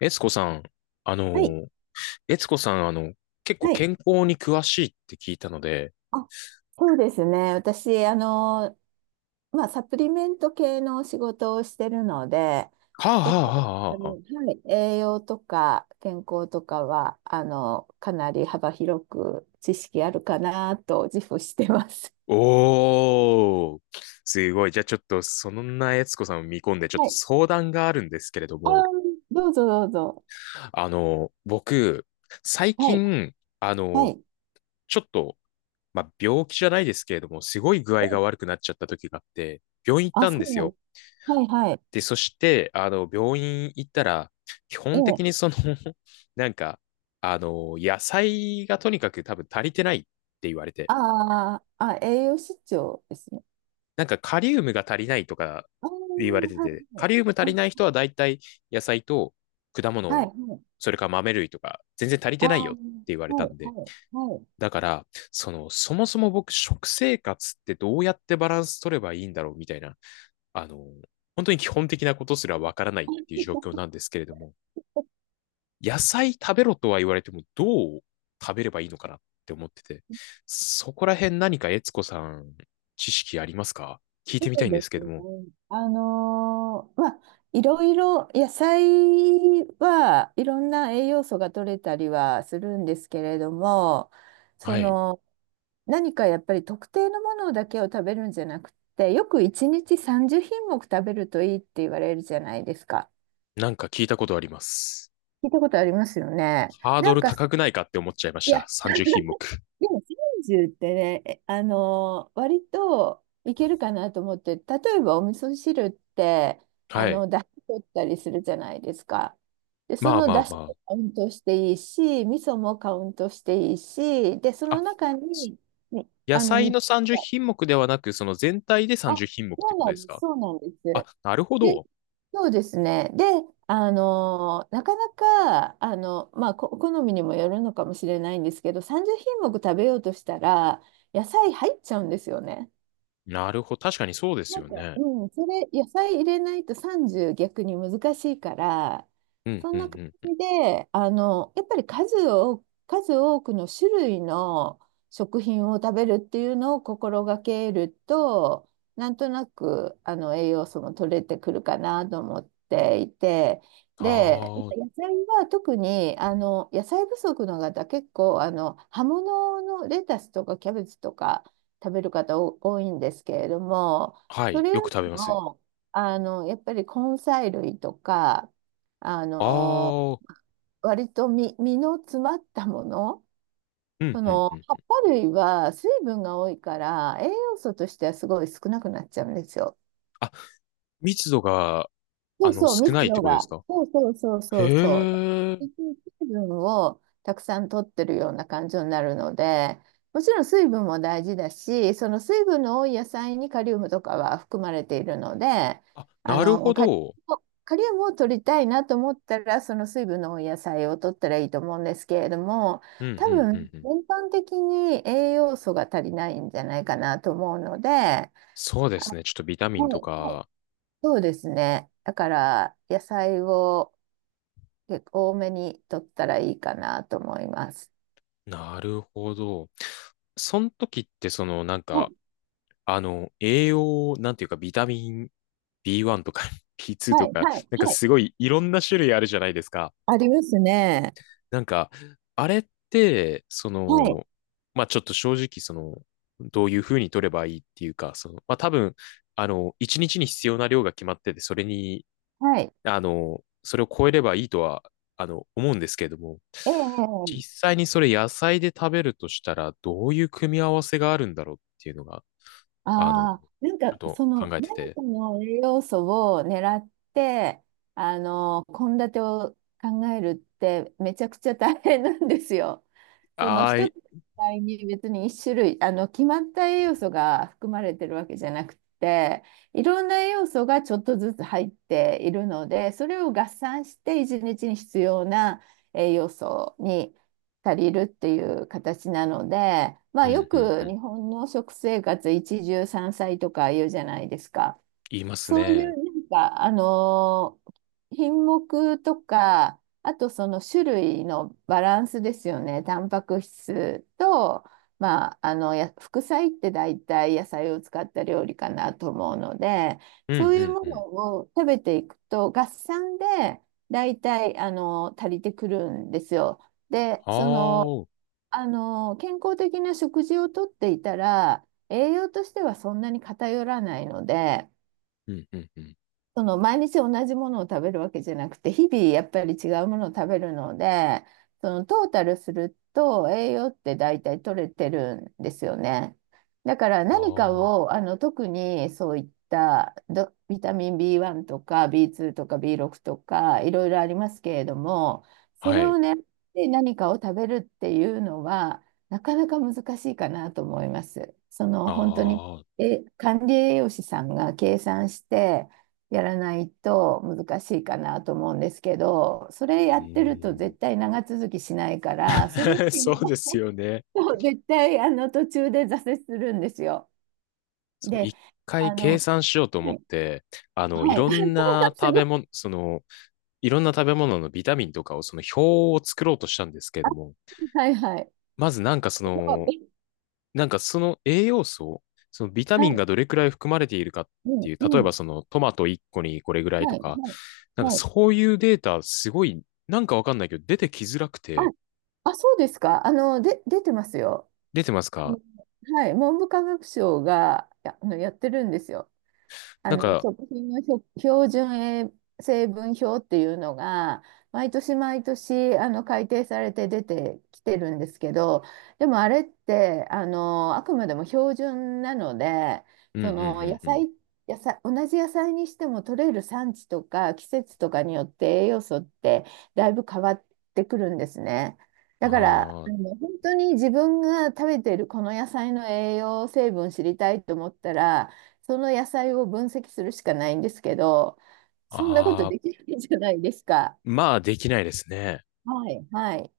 えつこさん、あはい、の、えつこさん、結構はい。健康に詳しいって聞いたので、あ、そうですね。私、まあ、サプリメント系の仕事をしてるので、はあは結あは構、ああはあはの、あ。はい、栄養とか健康とかは、かなり幅広く知識あるかなと自負してます。おー、すごい。じゃあちょっと、そんなえつこさんを見込んで、ちょっはとい。相談があるんですけれどあー、も、どうぞどうぞ。僕、最はい、近、あはの、い。ちょっと、まあ、病気じゃないですけれども、すごい具合がえ悪くなっちゃった時があって、病院行っあ、たんそでうすなよ。の。はい、はい。で、そして、病院行ったら、基え本的え。にその なんか、野菜がとにかく多分足りてないって言われて、あーあ、栄養失調ですね。なんかカリウムが足りないとか言われあてあ、はて、カリウム足りい、はないい。人は大体野菜と果はい、物、はい。それから豆類とか、全然足りあてあ、ないよはって言われたんい、で、はい、はい。だから、その、そもそも僕、食生活ってどうやってバランス取ればいいんだろうみたいな、あの、本当に基本的なことすらわからないっていう状況なんですけれども、野菜食べろとは言われても、どう食べればいいのかなって思ってて、そこら辺何か悦子さん、知識ありますか聞いてそみたういんでですけすどね。も。まあ、いろいろ野菜はいろんな栄養素が取れたりはするんですけれども、そはい。の何かやっぱり特定のものだけを食べるんじゃなくて、よく1日30品目食べるといいって言われるじゃないですか。なんか聞いたことあります。聞いたことありますよね。ハーなドんルか、高くないかって思っちゃいましいた。や、30品目。でも30ってね、えあの割といけるかなと思って、例えばお味噌汁って、はい。出汁取ったりするじゃないですか。で、そまあのまあ出汁もまカウントしていいし、味噌もカウントしていいし、で、そあ。のあ、中に、ね、野菜3のつが、30品目ではなく、その全体であ、30品目っひんもくっそてうことなでんすです、か。そうなんです。あ、なるほで、ど。そうですね。で、なかなか、まあ、好みにもよるのかもしれないんですけど、30品目食べようとしたら、野菜入っちゃうんですよね。なるほど。確かにそうですなんよか、ね。うん、それ、野菜入れないと30逆に難しいから、うん、そうんん、な感うん。じで、やっぱり数多くの種類の食品を食べるっていうのを心がけると、なんとなく、栄養素も取れてくるかなと思っていて、で、ああ、野菜は特に、野菜不足の方、結構、葉物のレタスとかキャベツとか食べる方多いんですけれども、はそい。れよよくり食べます。も、やっぱり根菜類とか、あの、ああ、割と実の詰まったもの、うんそうんのうん。葉っぱ類は水分が多いから栄養素としてはすごい少なくなっちゃうんですよ。あ、密度が、そうそう、少な密いって度ことですが。か。そうそうそうそうそう。へえ。水分をたくさん取ってるような感じになるので、もちろん水分も大事だし、その水分の多い野菜にカリウムとかは含まれているので、あ、あなるほの、カリウど。カリウムを取りたいなと思ったら、その水分の多い野菜を取ったらいいと思うんですけれども、うんう多んう分んうん。全般的に栄養素が足りないんじゃないかなと思うので、あ、そうですね。ちょっとビタミはンとい、はい、か。そうですね。だから、野菜を結構多めに取ったらいいかなと思います。なるほど。その時って、その、なんはか、い、栄養、なんていうか、ビタミン B1 とか B2 はとい、か、はい、なんかはい。すごいいろんな種類あるじゃないですか。ありますね。なんか、あれって、そはい、の、まあちょっと正直、その、どういうふうに取ればいいっていうか、その、まあ多分、一日に必要な量が決まってて、それに、はい。それを超えればいいとは、思うんですけれども、実ええ、際にそれ野菜で食べるとしたら、どういう組み合わせがあるんだろうっていうのが、ちああ、なんょっかと考えて何て、かの栄養素を狙って、献立を考えるってめちゃくちゃ大変なんですよ。そのあー一い、つの野菜に別に一種類、決まった栄養素が含まれてるわけじゃなくて、いろんな栄養素がちょっとずつ入っているので、それを合算して一日に必要な栄養素に借りるっていう形なので、まうあ、よんうんうくん、日本の食生活一汁三菜とか言うじゃないですか。言いますそういね。うなんか、品目とか、あとその種類のバランスですよね。タンパク質と、まあ、あのや副菜って大体野菜を使った料理かなと思うので、うんそういうもうんうん。のを食べていくと合算で大体足りてくるんですよ。で、ああ、健康的な食事をとっていたら、栄養としてはそんなに偏らないので、うんうんうん。その毎日同じものを食べるわけじゃなくて、日々やっぱり違うものを食べるので、そのトータルすると栄養って大体取れてるんですよね。だからあ何かあ、を、特にそういったビタミン B1 とか B2 とか B6 とかいろいろありますけれども、そはれい。をね、で何かを食べるっていうのは、なかなか難しいかなと思います。そのあ本当に、あ、う管理栄養士さんが計算して、やらないと難しいかなと思うんですけど、それやーってるとん。絶対長続きしないから、それ そうでも すよね。絶対途中で挫折するんですよ。そう、で、一回あ計の、算しようと思はっい、て、いはい、ろんな す食べご物、いろんな食べ物のビタミンとかを、その表を作ろうとしたんですけれども、い、はいはい、まずなんかそすごの、い、なんかその栄養素、そのビタはミンい、がどれくらい含まれているかっうてん、いう、例えうばん、そのトマト一個にこれぐらいとはい、か、はい、なんかはい。そういうデータ、すごい、なんかわかんないけど、出てきづらくあ、て、あ、そうですか。で、出てますよ。出てますあか。のはい、文部科学省がや、あのやってるんですよ。なんか、食品の標準栄成分表っていうのが毎年毎年改定されて出てきてるんですけど、でもあれってあくまでも標準なので、うん、うん、うそのん、野うん。菜、野菜同じ野菜にしても取れる産地とか季節とかによって栄養素ってだいぶ変わってくるんですね。だからああ、本当に自分が食べてるこの野菜の栄養成分知りたいと思ったら、その野菜を分析するしかないんですけど、そんなことああ、できないじゃないですか。まあ、できないですね。はい、はい。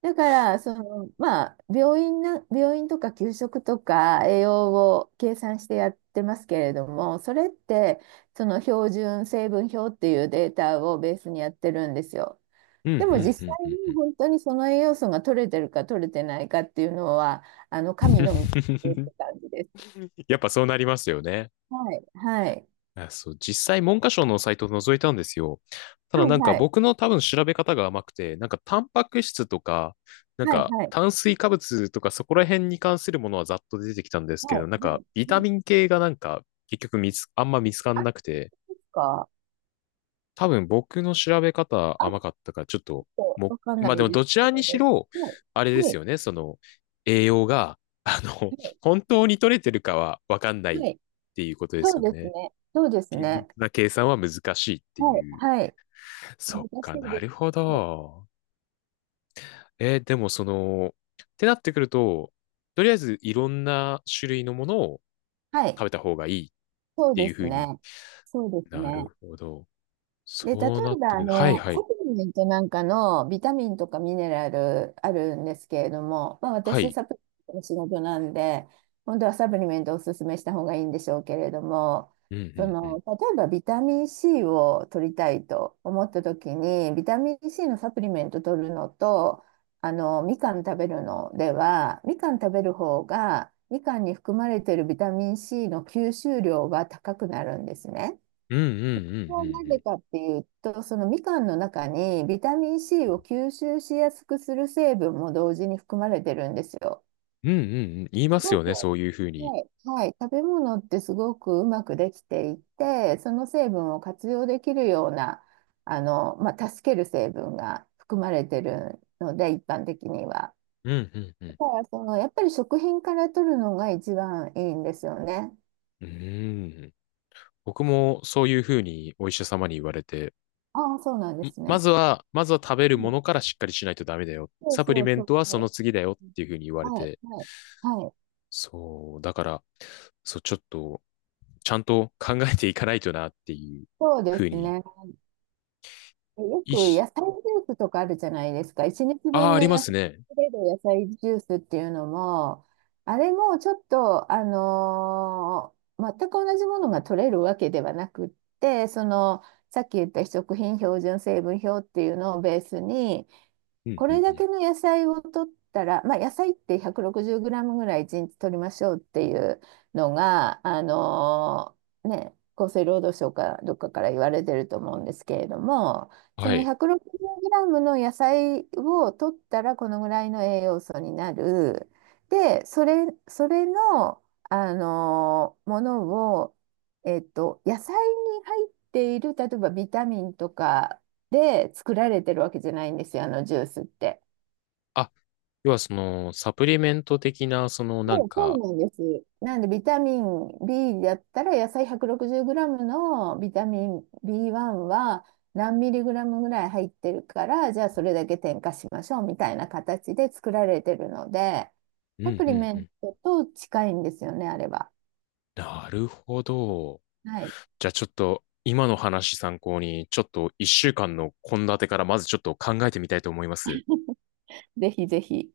だから、まあ、病院とか給食とか栄養を計算してやってますけれども、それって、その標準成分表っていうデータをベースにやってるんですよ。うん、うでも実ん、うん、際うんうにん 本当にその栄養素が取れてるか取れてないかっていうのは、神の水って感じです。やっぱそうなりますよね。はい、はい、あそう、実際文科省のサイトを覗いたんですよ。たはだない、んかはい、僕の多分調べ方が甘くて、なんかタンパク質とか、なんはい、かはい。炭水化物とかそこら辺に関するものはざっと出てきたんですけはい、はど、なんかい、ビタはい。ミン系がなんか結局見つ、あんま見つかあ、んでなくて、すか多分僕の調べ方あ、ち甘かったから、ちょっと、ょっも、とわかんなまあでいもですどちけられにど。しろ、はあれい、ではすい、よね、その、栄養が、あの、は本当に取れてるかはわかんない、いっはい。ていうことでそすうよですね。ね。そうです厳ね。密な計算は難しいってはい、いう。はい。そっ難しかいなでするほね。ど。えーでもその、ってなってくると、とりあえずいろんな種類のものをはい、はい、食べた方がいいっそうてでいうふすうにね。そうですなね。るほど。で、例えそうなっば、てくる。はいはサい。プリメントなんかのビタミンとかミネラルあるんですけれども、まあ、は私、い。サプリメントの仕事なんで、本当はサプリメントをおすすめした方がいいんでしょうけれども、うそんうんうん。の、例えばビタミン C を取りたいと思った時に、ビタミン C のサプリメント取るのと、みかん食べるのでは、みかん食べる方が、みかんに含まれているビタミン C の吸収量が高くなるんですね。うんうんうんうんなうぜん。かっていうと、そのみかんの中にビタミン C を吸収しやすくする成分も同時に含まれてるんですよ。うんうんうん。言いますすごよく、ね、はそういうふうに。い、はい、食べ物ってすごくうまくできていて、その成分を活用できるような、まあ、助ける成分が含まれてるので、一般的には。うんうんうん。だからやっぱり食品から取るのが一番いいんですよね。うーん。僕もそういうふうにお医者様に言われて、ああ、そうなんでんすまね。ずは、まずは食べるうもん、のからしっかりしないとダメだよ。そうサプリそうメそンうトはそのそ次だよっう。ていうふうに言われはい、て、はい。はい、そう、だから、そう、ちょっと、ちゃんと考えていかないとなっていうそうでふうすに、ね。よいくし、野菜ジュースとかあるじゃないですか。1日ああ、分あのりま野す菜、ね。取れる野菜ジュースっていうのも、あれもちょっと、全く同じものが取れるわけではなくって、さっき言った非食品標準成分表っていうのをベースに、うんこうれんうだん。けの野菜を取ったら、まあ、野菜って1 6 0グラムぐらい1日取りましょうっていうのが、ね、厚生労働省かどっかから言われてると思うんですけれども、そはの1 い。6 0グラムの野菜を取ったらこのぐらいの栄養素になる。で、それの、ものを、野菜に入っている、例えばビタミンとかで作られてるわけじゃないんですよ、あのジュースって。あ、要はその、サプリメント的な、そのなんそう、そうか、なんです。なんでビタミン B だったら野菜 160g のビタミン B1 は何ミリグラムぐらい入ってるから、じゃあそれだけ添加しましょうみたいな形で作られてるので、うサんプうリんメうンん。トと近いんですよねあれは。なるほど。はい、じゃあちょっと今の話参考に、ちょっと一週間の献立からまずちょっと考えてみたいと思います。ぜひぜひ。